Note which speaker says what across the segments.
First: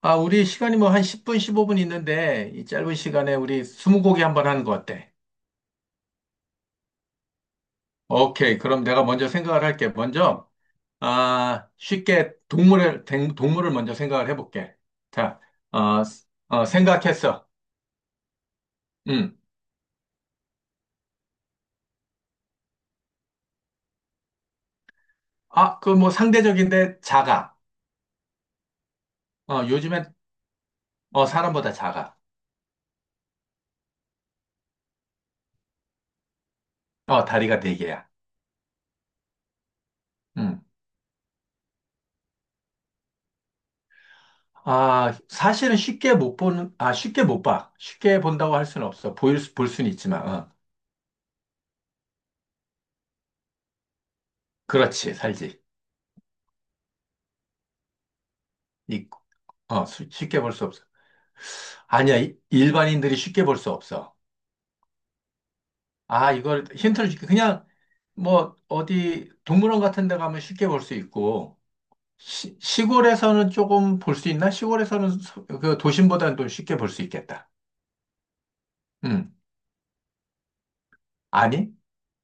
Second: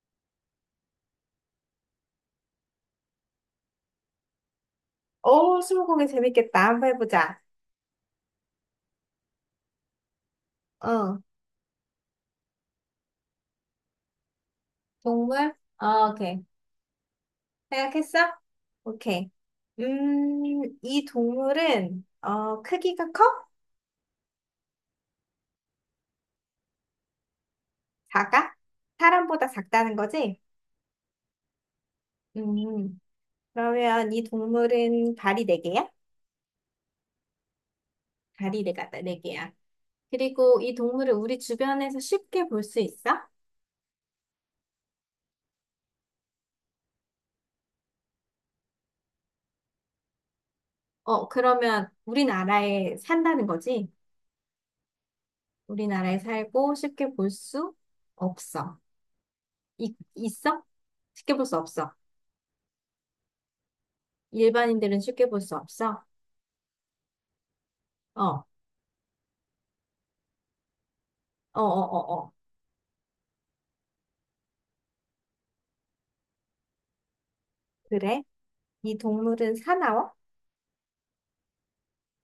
Speaker 1: 아, 우리 시간이 뭐 한 10분, 15분 있는데, 이 짧은 시간에 우리 스무고개 한번 하는 거 어때?
Speaker 2: 오, 스무고개 재밌겠다. 한번 해보자.
Speaker 1: 오케이. 그럼 내가 먼저 생각을 할게. 먼저,
Speaker 2: 어,
Speaker 1: 아, 쉽게 동물을 먼저 생각을 해볼게. 자,
Speaker 2: 동물? 오케이.
Speaker 1: 생각했어.
Speaker 2: 생각했어? 오케이.
Speaker 1: 음.
Speaker 2: 이 동물은, 크기가 커?
Speaker 1: 아, 그 뭐 상대적인데 작아.
Speaker 2: 작아? 사람보다 작다는
Speaker 1: 요즘엔,
Speaker 2: 거지?
Speaker 1: 사람보다 작아.
Speaker 2: 음, 그러면 이 동물은 발이 네개야.
Speaker 1: 다리가 네 개야.
Speaker 2: 발이 네가네개야. 그리고
Speaker 1: 음.
Speaker 2: 이 동물을 우리 주변에서 쉽게 볼 수 있어?
Speaker 1: 아, 사실은 쉽게 못 보는, 아, 쉽게 못 봐. 쉽게 본다고 할 수는 없어. 볼 수는 있지만.
Speaker 2: 그러면 우리나라에 산다는 거지?
Speaker 1: 그렇지, 살지.
Speaker 2: 우리나라에 살고 쉽게 볼 수 없어. 이,
Speaker 1: 쉽게 볼
Speaker 2: 있어?
Speaker 1: 수 없어.
Speaker 2: 쉽게 볼 수 없어.
Speaker 1: 아니야, 일반인들이 쉽게 볼 수 없어.
Speaker 2: 일반인들은 쉽게 볼 수 없어.
Speaker 1: 아, 이걸 힌트를 줄게. 그냥
Speaker 2: 어, 어,
Speaker 1: 뭐 어디 동물원 같은 데 가면 쉽게 볼 수 있고,
Speaker 2: 어, 어, 어.
Speaker 1: 시골에서는 조금 볼 수 있나? 시골에서는 그 도심보다는 좀 쉽게 볼 수 있겠다.
Speaker 2: 그래? 이
Speaker 1: 응.
Speaker 2: 동물은 사나워?
Speaker 1: 아니?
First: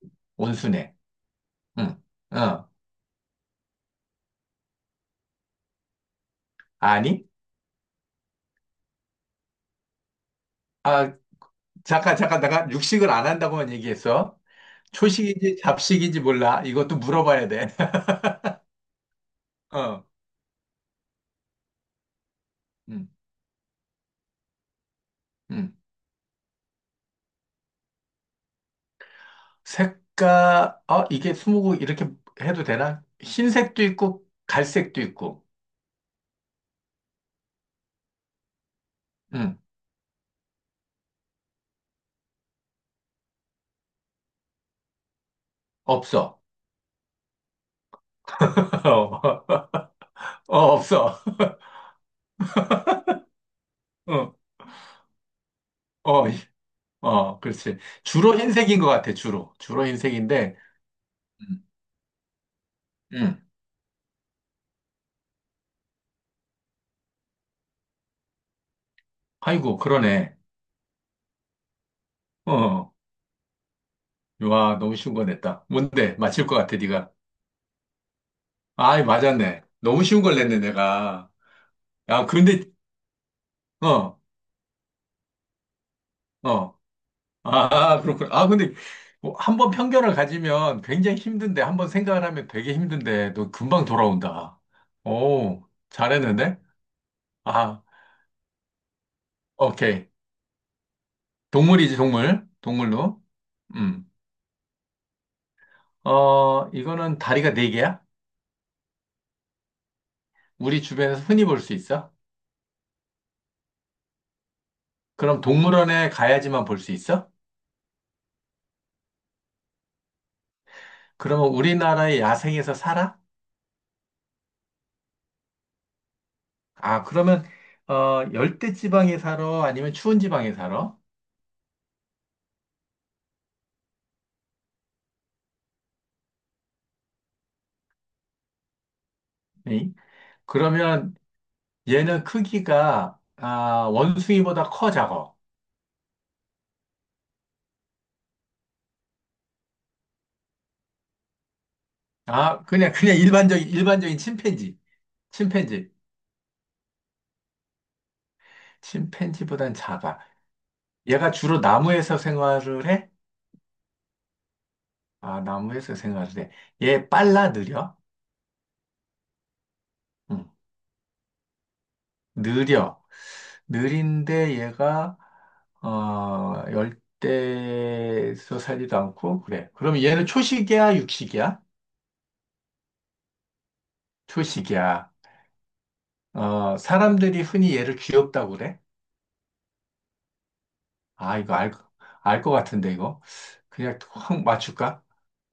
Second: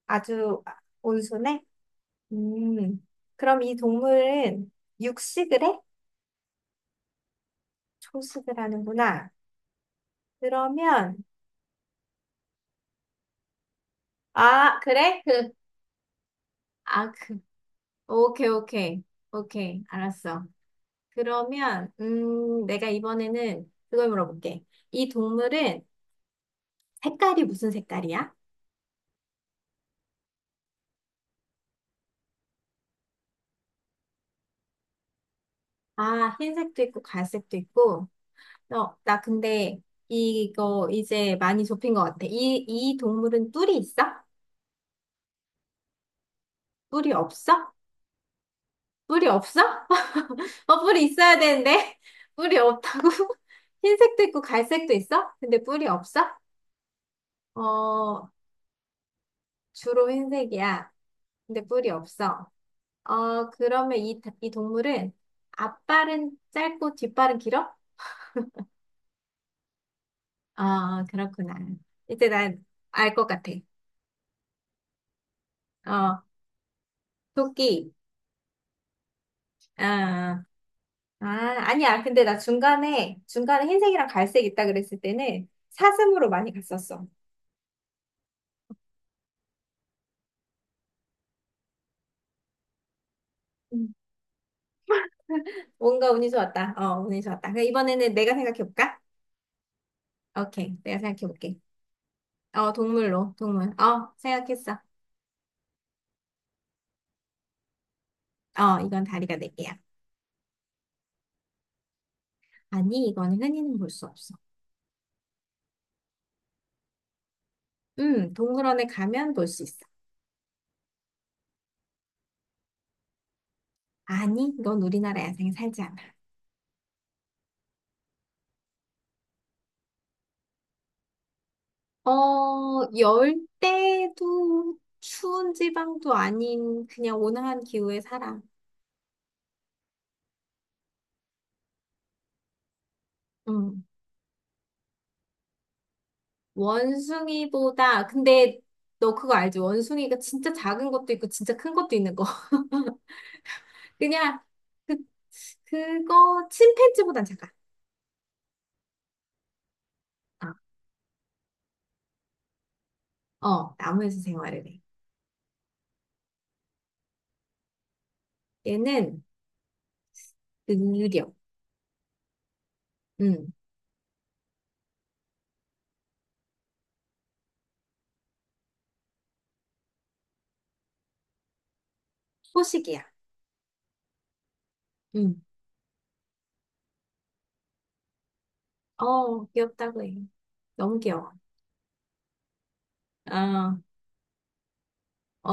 Speaker 2: 아주
Speaker 1: 온순해.
Speaker 2: 온순해?
Speaker 1: 응. 어.
Speaker 2: 음, 그럼 이 동물은 육식을 해?
Speaker 1: 아니?
Speaker 2: 초식을 하는구나.
Speaker 1: 아,
Speaker 2: 그러면,
Speaker 1: 잠깐 잠깐 내가 육식을 안 한다고만 얘기했어.
Speaker 2: 아, 그래?
Speaker 1: 초식인지 잡식인지 몰라. 이것도
Speaker 2: 아, 그.
Speaker 1: 물어봐야 돼.
Speaker 2: 오케이, 오케이. 오케이.
Speaker 1: 어.
Speaker 2: 알았어. 그러면, 내가
Speaker 1: 응.
Speaker 2: 이번에는 그걸 물어볼게. 이
Speaker 1: 응.
Speaker 2: 동물은 색깔이 무슨 색깔이야?
Speaker 1: 색깔, 아, 이게 스무고 이렇게 해도 되나? 흰색도 있고, 갈색도 있고,
Speaker 2: 아, 흰색도 있고, 갈색도 있고. 나
Speaker 1: 응,
Speaker 2: 근데 이거 이제 많이 좁힌 것 같아. 이 동물은 뿔이 있어?
Speaker 1: 없어.
Speaker 2: 뿔이 없어? 뿔이 없어? 뿔이
Speaker 1: 없어.
Speaker 2: 있어야 되는데. 뿔이 없다고? 흰색도
Speaker 1: 어,
Speaker 2: 있고 갈색도 있어? 근데 뿔이 없어?
Speaker 1: 어, 이- 그렇지.
Speaker 2: 어,
Speaker 1: 주로 흰색인 것 같아, 주로. 주로
Speaker 2: 주로
Speaker 1: 흰색인데,
Speaker 2: 흰색이야.
Speaker 1: 음,
Speaker 2: 근데 뿔이 없어.
Speaker 1: 음.
Speaker 2: 그러면 이 동물은 앞발은 짧고 뒷발은 길어?
Speaker 1: 아이고, 그러네.
Speaker 2: 그렇구나. 이제 난
Speaker 1: 어,
Speaker 2: 알 것 같아.
Speaker 1: 와, 너무 쉬운 거 냈다. 뭔데?
Speaker 2: 어,
Speaker 1: 맞힐 것 같아, 네가.
Speaker 2: 토끼.
Speaker 1: 아이, 맞았네.
Speaker 2: 어,
Speaker 1: 너무 쉬운 걸
Speaker 2: 아,
Speaker 1: 냈네, 내가.
Speaker 2: 아니야. 근데
Speaker 1: 야,
Speaker 2: 나
Speaker 1: 근데,
Speaker 2: 중간에 흰색이랑
Speaker 1: 어,
Speaker 2: 갈색 있다 그랬을 때는 사슴으로 많이
Speaker 1: 어.
Speaker 2: 갔었어.
Speaker 1: 아, 그렇군. 아, 근데 한번 편견을 가지면 굉장히 힘든데, 한번 생각을 하면 되게 힘든데, 너 금방
Speaker 2: 음.
Speaker 1: 돌아온다. 오,
Speaker 2: 뭔가 운이
Speaker 1: 잘했는데?
Speaker 2: 좋았다. 운이 좋았다. 그럼
Speaker 1: 아,
Speaker 2: 이번에는 내가 생각해볼까?
Speaker 1: 오케이.
Speaker 2: 오케이. 내가 생각해볼게.
Speaker 1: 동물이지, 동물. 동물로.
Speaker 2: 동물로, 동물.
Speaker 1: 음.
Speaker 2: 생각했어.
Speaker 1: 이거는 다리가 네 개야?
Speaker 2: 이건 다리가 네 개야.
Speaker 1: 우리 주변에서 흔히 볼 수 있어?
Speaker 2: 아니, 이거는 흔히는 볼 수 없어.
Speaker 1: 그럼 동물원에 가야지만 볼 수 있어?
Speaker 2: 동물원에 가면 볼 수 있어.
Speaker 1: 그러면 우리나라의 야생에서 살아?
Speaker 2: 아니, 이건 우리나라 야생에 살지 않아.
Speaker 1: 아, 그러면, 열대 지방에 살아? 아니면 추운 지방에 살아?
Speaker 2: 열대도 추운 지방도 아닌 그냥 온화한 기후에 살아.
Speaker 1: 네. 그러면 얘는 크기가 아, 원숭이보다 커 작어.
Speaker 2: 원숭이보다, 근데 너 그거 알지? 원숭이가 진짜 작은 것도 있고 진짜 큰 것도 있는 거.
Speaker 1: 아, 그냥 그냥 일반적인 일반적인
Speaker 2: 그냥
Speaker 1: 침팬지.
Speaker 2: 그,
Speaker 1: 침팬지.
Speaker 2: 그거 침팬지보단 작아.
Speaker 1: 침팬지보단 작아.
Speaker 2: 아,
Speaker 1: 얘가 주로 나무에서 생활을 해?
Speaker 2: 나무에서 생활을 해.
Speaker 1: 아, 나무에서 생활을 해. 얘 빨라 느려?
Speaker 2: 얘는
Speaker 1: 응.
Speaker 2: 느려.
Speaker 1: 느려.
Speaker 2: 음,
Speaker 1: 느린데 얘가 열대에서 살지도 않고 그래. 그럼 얘는 초식이야, 육식이야?
Speaker 2: 포식이야.
Speaker 1: 초식이야.
Speaker 2: 음,
Speaker 1: 사람들이 흔히 얘를 귀엽다고 그래?
Speaker 2: 귀엽다고 해. 너무 귀여워.
Speaker 1: 아, 이거 알 것 같은데, 이거.
Speaker 2: 어,
Speaker 1: 그냥 확 맞출까?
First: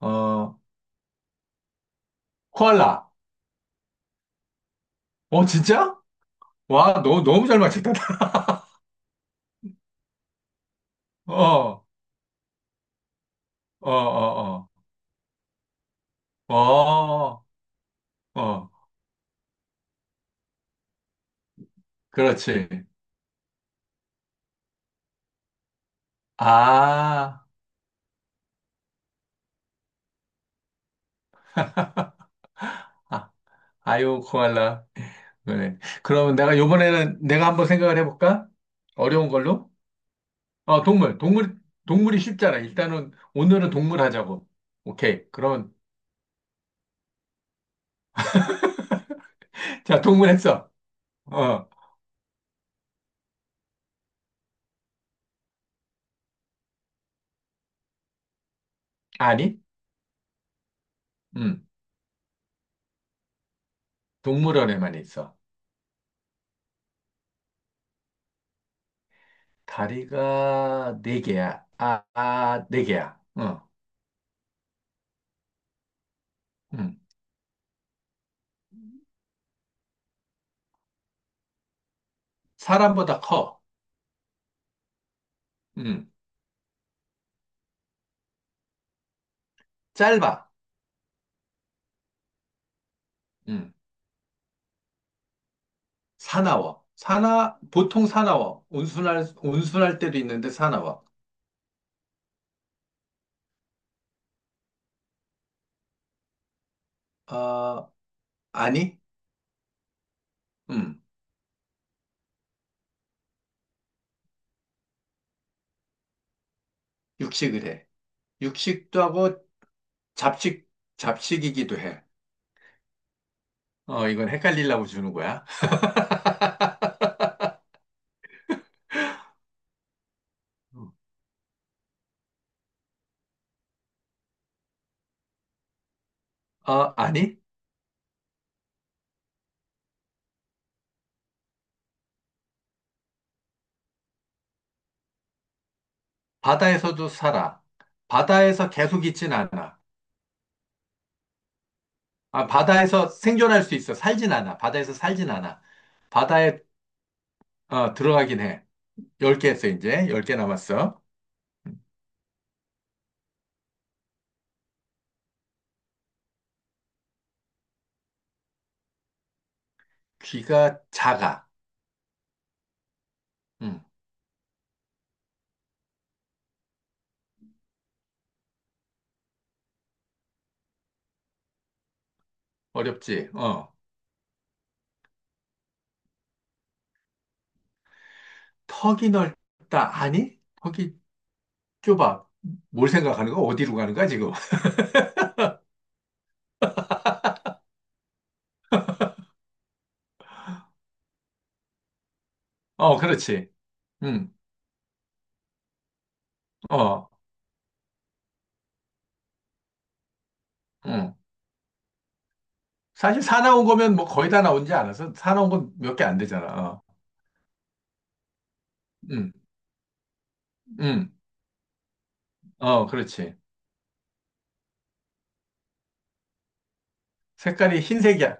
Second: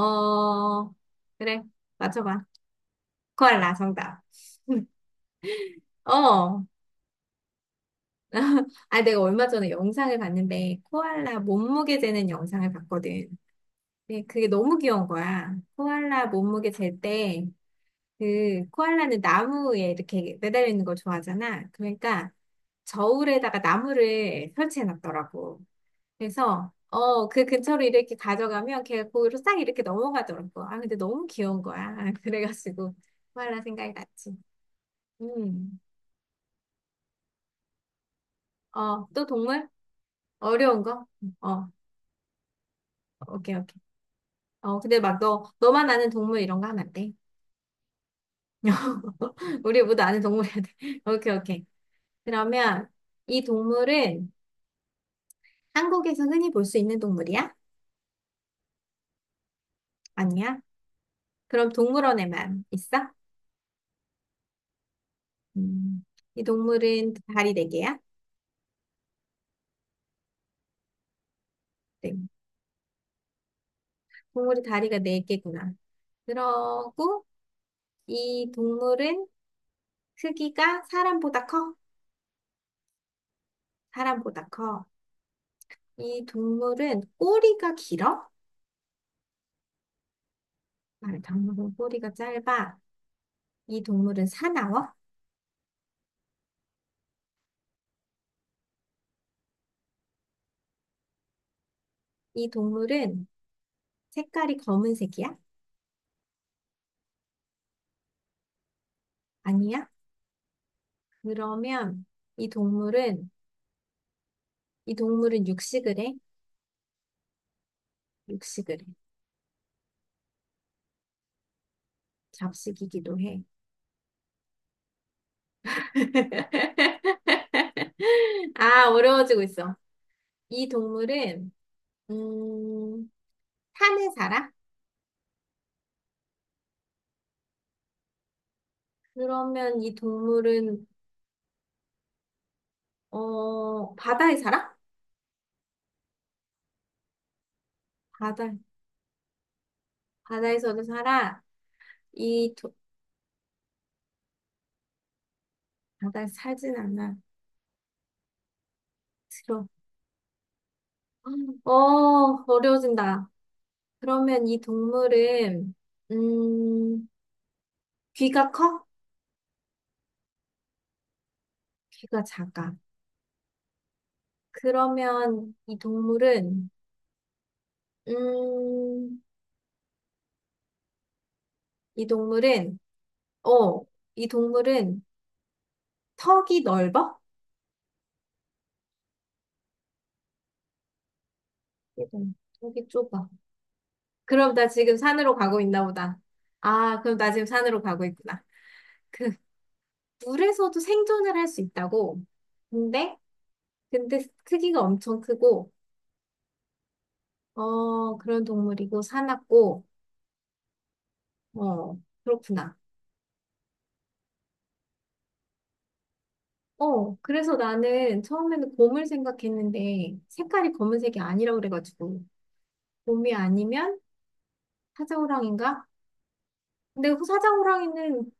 Speaker 1: 어,
Speaker 2: 그래. 맞춰봐.
Speaker 1: 코알라.
Speaker 2: 코알라 정답.
Speaker 1: 진짜?
Speaker 2: 어.
Speaker 1: 와, 너무 잘 맞췄다.
Speaker 2: 아, 내가 얼마 전에 영상을 봤는데,
Speaker 1: 어,
Speaker 2: 코알라
Speaker 1: 어,
Speaker 2: 몸무게 재는 영상을 봤거든. 네, 그게
Speaker 1: 어,
Speaker 2: 너무 귀여운 거야. 코알라
Speaker 1: 어,
Speaker 2: 몸무게 잴
Speaker 1: 어,
Speaker 2: 때,
Speaker 1: 어,
Speaker 2: 코알라는 나무에 이렇게 매달려 있는 걸 좋아하잖아. 그러니까,
Speaker 1: 그렇지.
Speaker 2: 저울에다가 나무를 설치해 놨더라고. 그래서,
Speaker 1: 아,
Speaker 2: 그 근처로 이렇게 가져가면 걔가 거기로 싹 이렇게 넘어가더라고. 아, 근데 너무 귀여운 거야. 그래가지고,
Speaker 1: 아,
Speaker 2: 코알라 생각이
Speaker 1: 아유,
Speaker 2: 났지.
Speaker 1: 코알라. 그래.
Speaker 2: 음,
Speaker 1: 그러면 내가 요번에는 내가 한번 생각을 해볼까?
Speaker 2: 또
Speaker 1: 어려운
Speaker 2: 동물?
Speaker 1: 걸로?
Speaker 2: 어려운 거?
Speaker 1: 동물, 동물,
Speaker 2: 어,
Speaker 1: 동물이 쉽잖아. 일단은
Speaker 2: 오케이,
Speaker 1: 오늘은
Speaker 2: 오케이.
Speaker 1: 동물 하자고.
Speaker 2: 근데 막
Speaker 1: 오케이.
Speaker 2: 너,
Speaker 1: 그러면,
Speaker 2: 너만 아는 동물 이런 거 하면 안 돼. 우리
Speaker 1: 자,
Speaker 2: 모두 아는
Speaker 1: 동물
Speaker 2: 동물이야
Speaker 1: 했어.
Speaker 2: 돼. 오케이, 오케이.
Speaker 1: 어,
Speaker 2: 그러면 이 동물은 한국에서 흔히 볼 수 있는 동물이야?
Speaker 1: 아니?
Speaker 2: 아니야?
Speaker 1: 음
Speaker 2: 그럼 동물원에만 있어?
Speaker 1: 동물원에만 있어.
Speaker 2: 음, 이 동물은 다리 네 개야?
Speaker 1: 다리가 네 개야. 아,
Speaker 2: 네.
Speaker 1: 아, 네 개야. 응,
Speaker 2: 동물이 다리가 네 개구나.
Speaker 1: 응.
Speaker 2: 그러고 이 동물은 크기가 사람보다 커?
Speaker 1: 사람보다 커.
Speaker 2: 사람보다 커.
Speaker 1: 응.
Speaker 2: 이 동물은 꼬리가 길어?
Speaker 1: 짧아.
Speaker 2: 아, 동물은 꼬리가 짧아.
Speaker 1: 응.
Speaker 2: 이 동물은 사나워?
Speaker 1: 사나워. 보통 사나워. 온순할, 온순할 때도 있는데 사나워.
Speaker 2: 이 동물은 색깔이 검은색이야?
Speaker 1: 어, 아니?
Speaker 2: 아니야?
Speaker 1: 응.
Speaker 2: 그러면 이 동물은, 이 동물은 육식을 해?
Speaker 1: 육식을 해.
Speaker 2: 육식을 해.
Speaker 1: 육식도 하고 잡식, 잡식이기도 해.
Speaker 2: 잡식이기도 해.
Speaker 1: 이건 헷갈리려고 주는 거야.
Speaker 2: 아, 어려워지고 있어. 이 동물은, 음, 산에 살아?
Speaker 1: 아니?
Speaker 2: 그러면 이 동물은, 바다에 살아?
Speaker 1: 바다에서도 살아.
Speaker 2: 바다,
Speaker 1: 바다에서 계속 있진 않아.
Speaker 2: 바다에서도 살아?
Speaker 1: 아,
Speaker 2: 이, 도,
Speaker 1: 바다에서 생존할 수 있어. 살진 않아. 바다에서 살진 않아.
Speaker 2: 바다에
Speaker 1: 바다에
Speaker 2: 살진 않아.
Speaker 1: 들어가긴 해. 열 개
Speaker 2: 들어.
Speaker 1: 했어, 이제. 열 개 남았어.
Speaker 2: 어, 어려워진다. 그러면 이 동물은, 음, 귀가 커?
Speaker 1: 귀가 작아.
Speaker 2: 귀가 작아.
Speaker 1: 음,
Speaker 2: 그러면 음, 이 동물은,
Speaker 1: 어렵지. 어.
Speaker 2: 어, 이 동물은 턱이 넓어?
Speaker 1: 턱이 넓다. 아니? 턱이
Speaker 2: 이
Speaker 1: 좁아.
Speaker 2: 동- 턱이
Speaker 1: 뭘
Speaker 2: 좁아.
Speaker 1: 생각하는 거야? 어디로 가는 거야, 지금?
Speaker 2: 그럼 나 지금 산으로 가고 있나 보다. 아, 그럼 나 지금 산으로 가고 있구나. 물에서도 생존을 할 수 있다고. 근데,
Speaker 1: 그렇지.
Speaker 2: 근데
Speaker 1: 음,
Speaker 2: 크기가 엄청 크고,
Speaker 1: 어,
Speaker 2: 그런 동물이고, 사납고,
Speaker 1: 음.
Speaker 2: 어, 그렇구나.
Speaker 1: 사실 사 나온 거면 뭐 거의 다 나온지 않아서 사 나온 건 몇 개 안 되잖아. 어.
Speaker 2: 그래서 나는 처음에는 곰을
Speaker 1: 음,
Speaker 2: 생각했는데, 색깔이
Speaker 1: 음.
Speaker 2: 검은색이 아니라고 그래가지고, 곰이
Speaker 1: 그렇지.
Speaker 2: 아니면 사자호랑인가? 근데 그
Speaker 1: 색깔이
Speaker 2: 사자호랑이는
Speaker 1: 흰색이야.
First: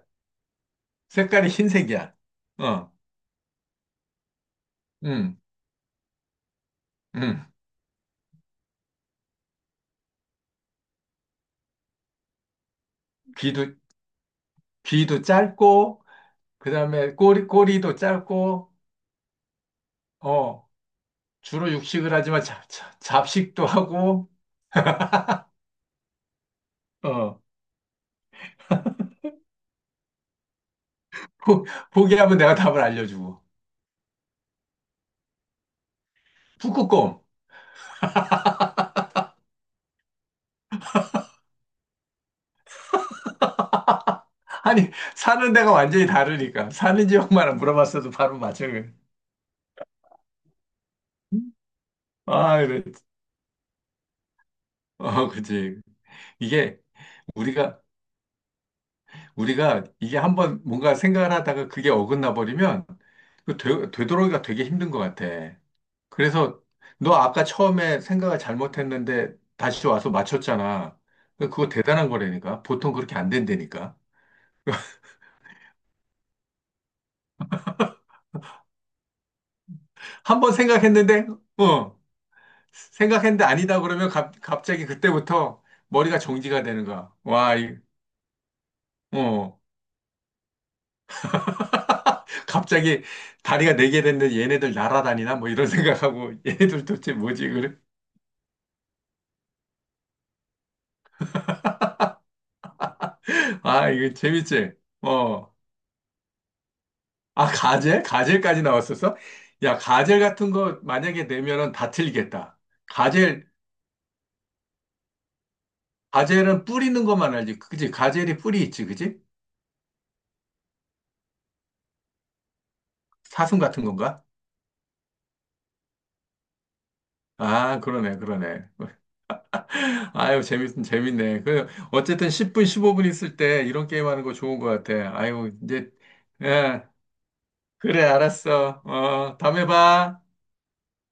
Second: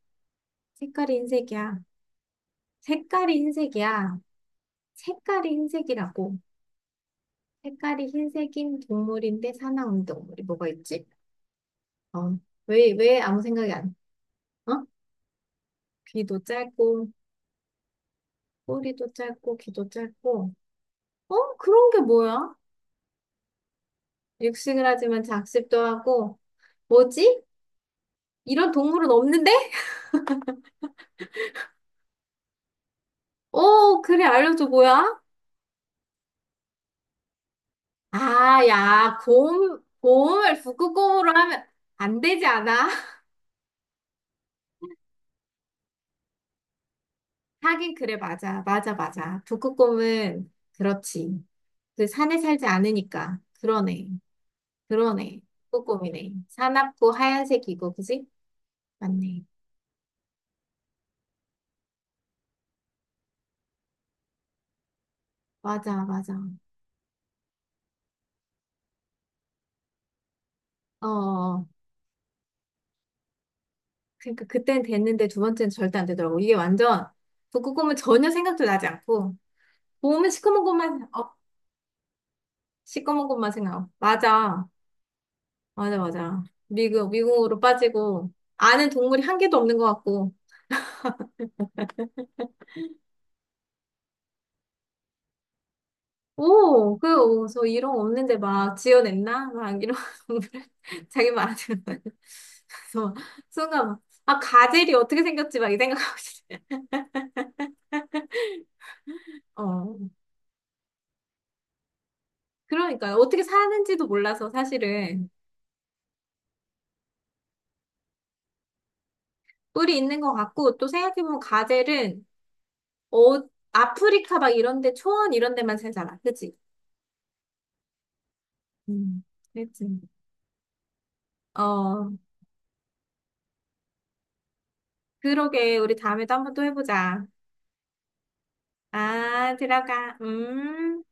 Speaker 2: 색깔이
Speaker 1: 색깔이
Speaker 2: 흰색이야.
Speaker 1: 흰색이야. 어,
Speaker 2: 색깔이 흰색이야.
Speaker 1: 음,
Speaker 2: 색깔이 흰색이라고.
Speaker 1: 음.
Speaker 2: 색깔이 흰색인 동물인데 사나운 동물이 뭐가 있지? 어, 왜 아무
Speaker 1: 귀도,
Speaker 2: 생각이 안, 어?
Speaker 1: 귀도 짧고,
Speaker 2: 귀도
Speaker 1: 그
Speaker 2: 짧고,
Speaker 1: 다음에 꼬리도 짧고,
Speaker 2: 꼬리도 짧고, 귀도 짧고.
Speaker 1: 어,
Speaker 2: 어?
Speaker 1: 주로
Speaker 2: 그런 게
Speaker 1: 육식을 하지만
Speaker 2: 뭐야?
Speaker 1: 잡식도 하고,
Speaker 2: 육식을 하지만 작습도 하고.
Speaker 1: 어,
Speaker 2: 뭐지? 이런 동물은 없는데?
Speaker 1: 포, 포기하면 내가 답을 알려주고.
Speaker 2: 그래, 알려줘, 뭐야?
Speaker 1: 북극곰.
Speaker 2: 아, 야, 곰을 북극곰으로 하면 안 되지 않아?
Speaker 1: 아니, 사는 데가 완전히 다르니까. 사는 지역만
Speaker 2: 하긴
Speaker 1: 물어봤어도
Speaker 2: 그래,
Speaker 1: 바로
Speaker 2: 맞아.
Speaker 1: 맞춰.
Speaker 2: 맞아, 맞아. 북극곰은, 그렇지. 그 산에 살지
Speaker 1: 아, 그래.
Speaker 2: 않으니까. 그러네. 그러네.
Speaker 1: 그치.
Speaker 2: 북극곰이네.
Speaker 1: 이게
Speaker 2: 사납고
Speaker 1: 우리가,
Speaker 2: 하얀색이고, 그지? 맞네.
Speaker 1: 우리가 이게 한번 뭔가 생각을 하다가 그게 어긋나 버리면 그 되돌아오기가 되게 힘든 것 같아.
Speaker 2: 맞아, 맞아.
Speaker 1: 그래서 너 아까 처음에 생각을 잘못했는데 다시 와서 맞췄잖아.
Speaker 2: 어, 어,
Speaker 1: 그러니까
Speaker 2: 어.
Speaker 1: 그거 대단한 거라니까. 보통 그렇게 안 된다니까.
Speaker 2: 그러니까 그때는 됐는데 두 번째는 절대 안 되더라고. 이게 완전, 북극곰은 전혀 생각도 나지 않고, 보면
Speaker 1: 한번
Speaker 2: 시커먼 것만,
Speaker 1: 어,
Speaker 2: 시커먼
Speaker 1: 생각했는데
Speaker 2: 것만
Speaker 1: 아니다
Speaker 2: 생각.
Speaker 1: 그러면 갑,
Speaker 2: 맞아.
Speaker 1: 갑자기 그때부터
Speaker 2: 맞아,
Speaker 1: 머리가
Speaker 2: 맞아.
Speaker 1: 정지가 되는
Speaker 2: 미궁,
Speaker 1: 거야. 와,
Speaker 2: 미궁으로 빠지고, 아는 동물이 한 개도
Speaker 1: 어,
Speaker 2: 없는 것 같고.
Speaker 1: 갑자기 다리가 네 개 됐는데 얘네들 날아다니나? 뭐 이런 생각하고 얘네들
Speaker 2: 오,
Speaker 1: 도대체 뭐지?
Speaker 2: 그래서
Speaker 1: 그래?
Speaker 2: 이런 거 없는데 막 지어냈나? 막 이런 자기 말안는 거야. 그래서 순간
Speaker 1: 아,
Speaker 2: 막,
Speaker 1: 이거
Speaker 2: 아,
Speaker 1: 재밌지?
Speaker 2: 가젤이 어떻게
Speaker 1: 어.
Speaker 2: 생겼지? 막 이 생각하고 있어요.
Speaker 1: 아, 가젤? 가젤까지 나왔었어? 야,
Speaker 2: 어,
Speaker 1: 가젤 같은 거 만약에 내면은 다 틀리겠다.
Speaker 2: 그러니까요. 어떻게
Speaker 1: 가젤
Speaker 2: 사는지도 몰라서 사실은
Speaker 1: 가젤은 뿌리는 것만 알지. 그지? 가젤이 뿌리 있지, 그지?
Speaker 2: 뿌리 있는 것 같고 또 생각해보면 가젤은 어,
Speaker 1: 사슴 같은 건가?
Speaker 2: 아프리카 막 이런 데 초원 이런 데만 살잖아. 그치?
Speaker 1: 아, 그러네, 그러네.
Speaker 2: 음, 그치.
Speaker 1: 아유, 재밌네.
Speaker 2: 어,
Speaker 1: 어쨌든 10분, 15분 있을 때 이런 게임 하는 거 좋은 것 같아. 아유,
Speaker 2: 그러게.
Speaker 1: 이제,
Speaker 2: 우리 다음에도 한번 또
Speaker 1: 예,
Speaker 2: 해보자.
Speaker 1: 그래, 알았어.
Speaker 2: 아,
Speaker 1: 다음에
Speaker 2: 들어가.
Speaker 1: 봐.
Speaker 2: 음.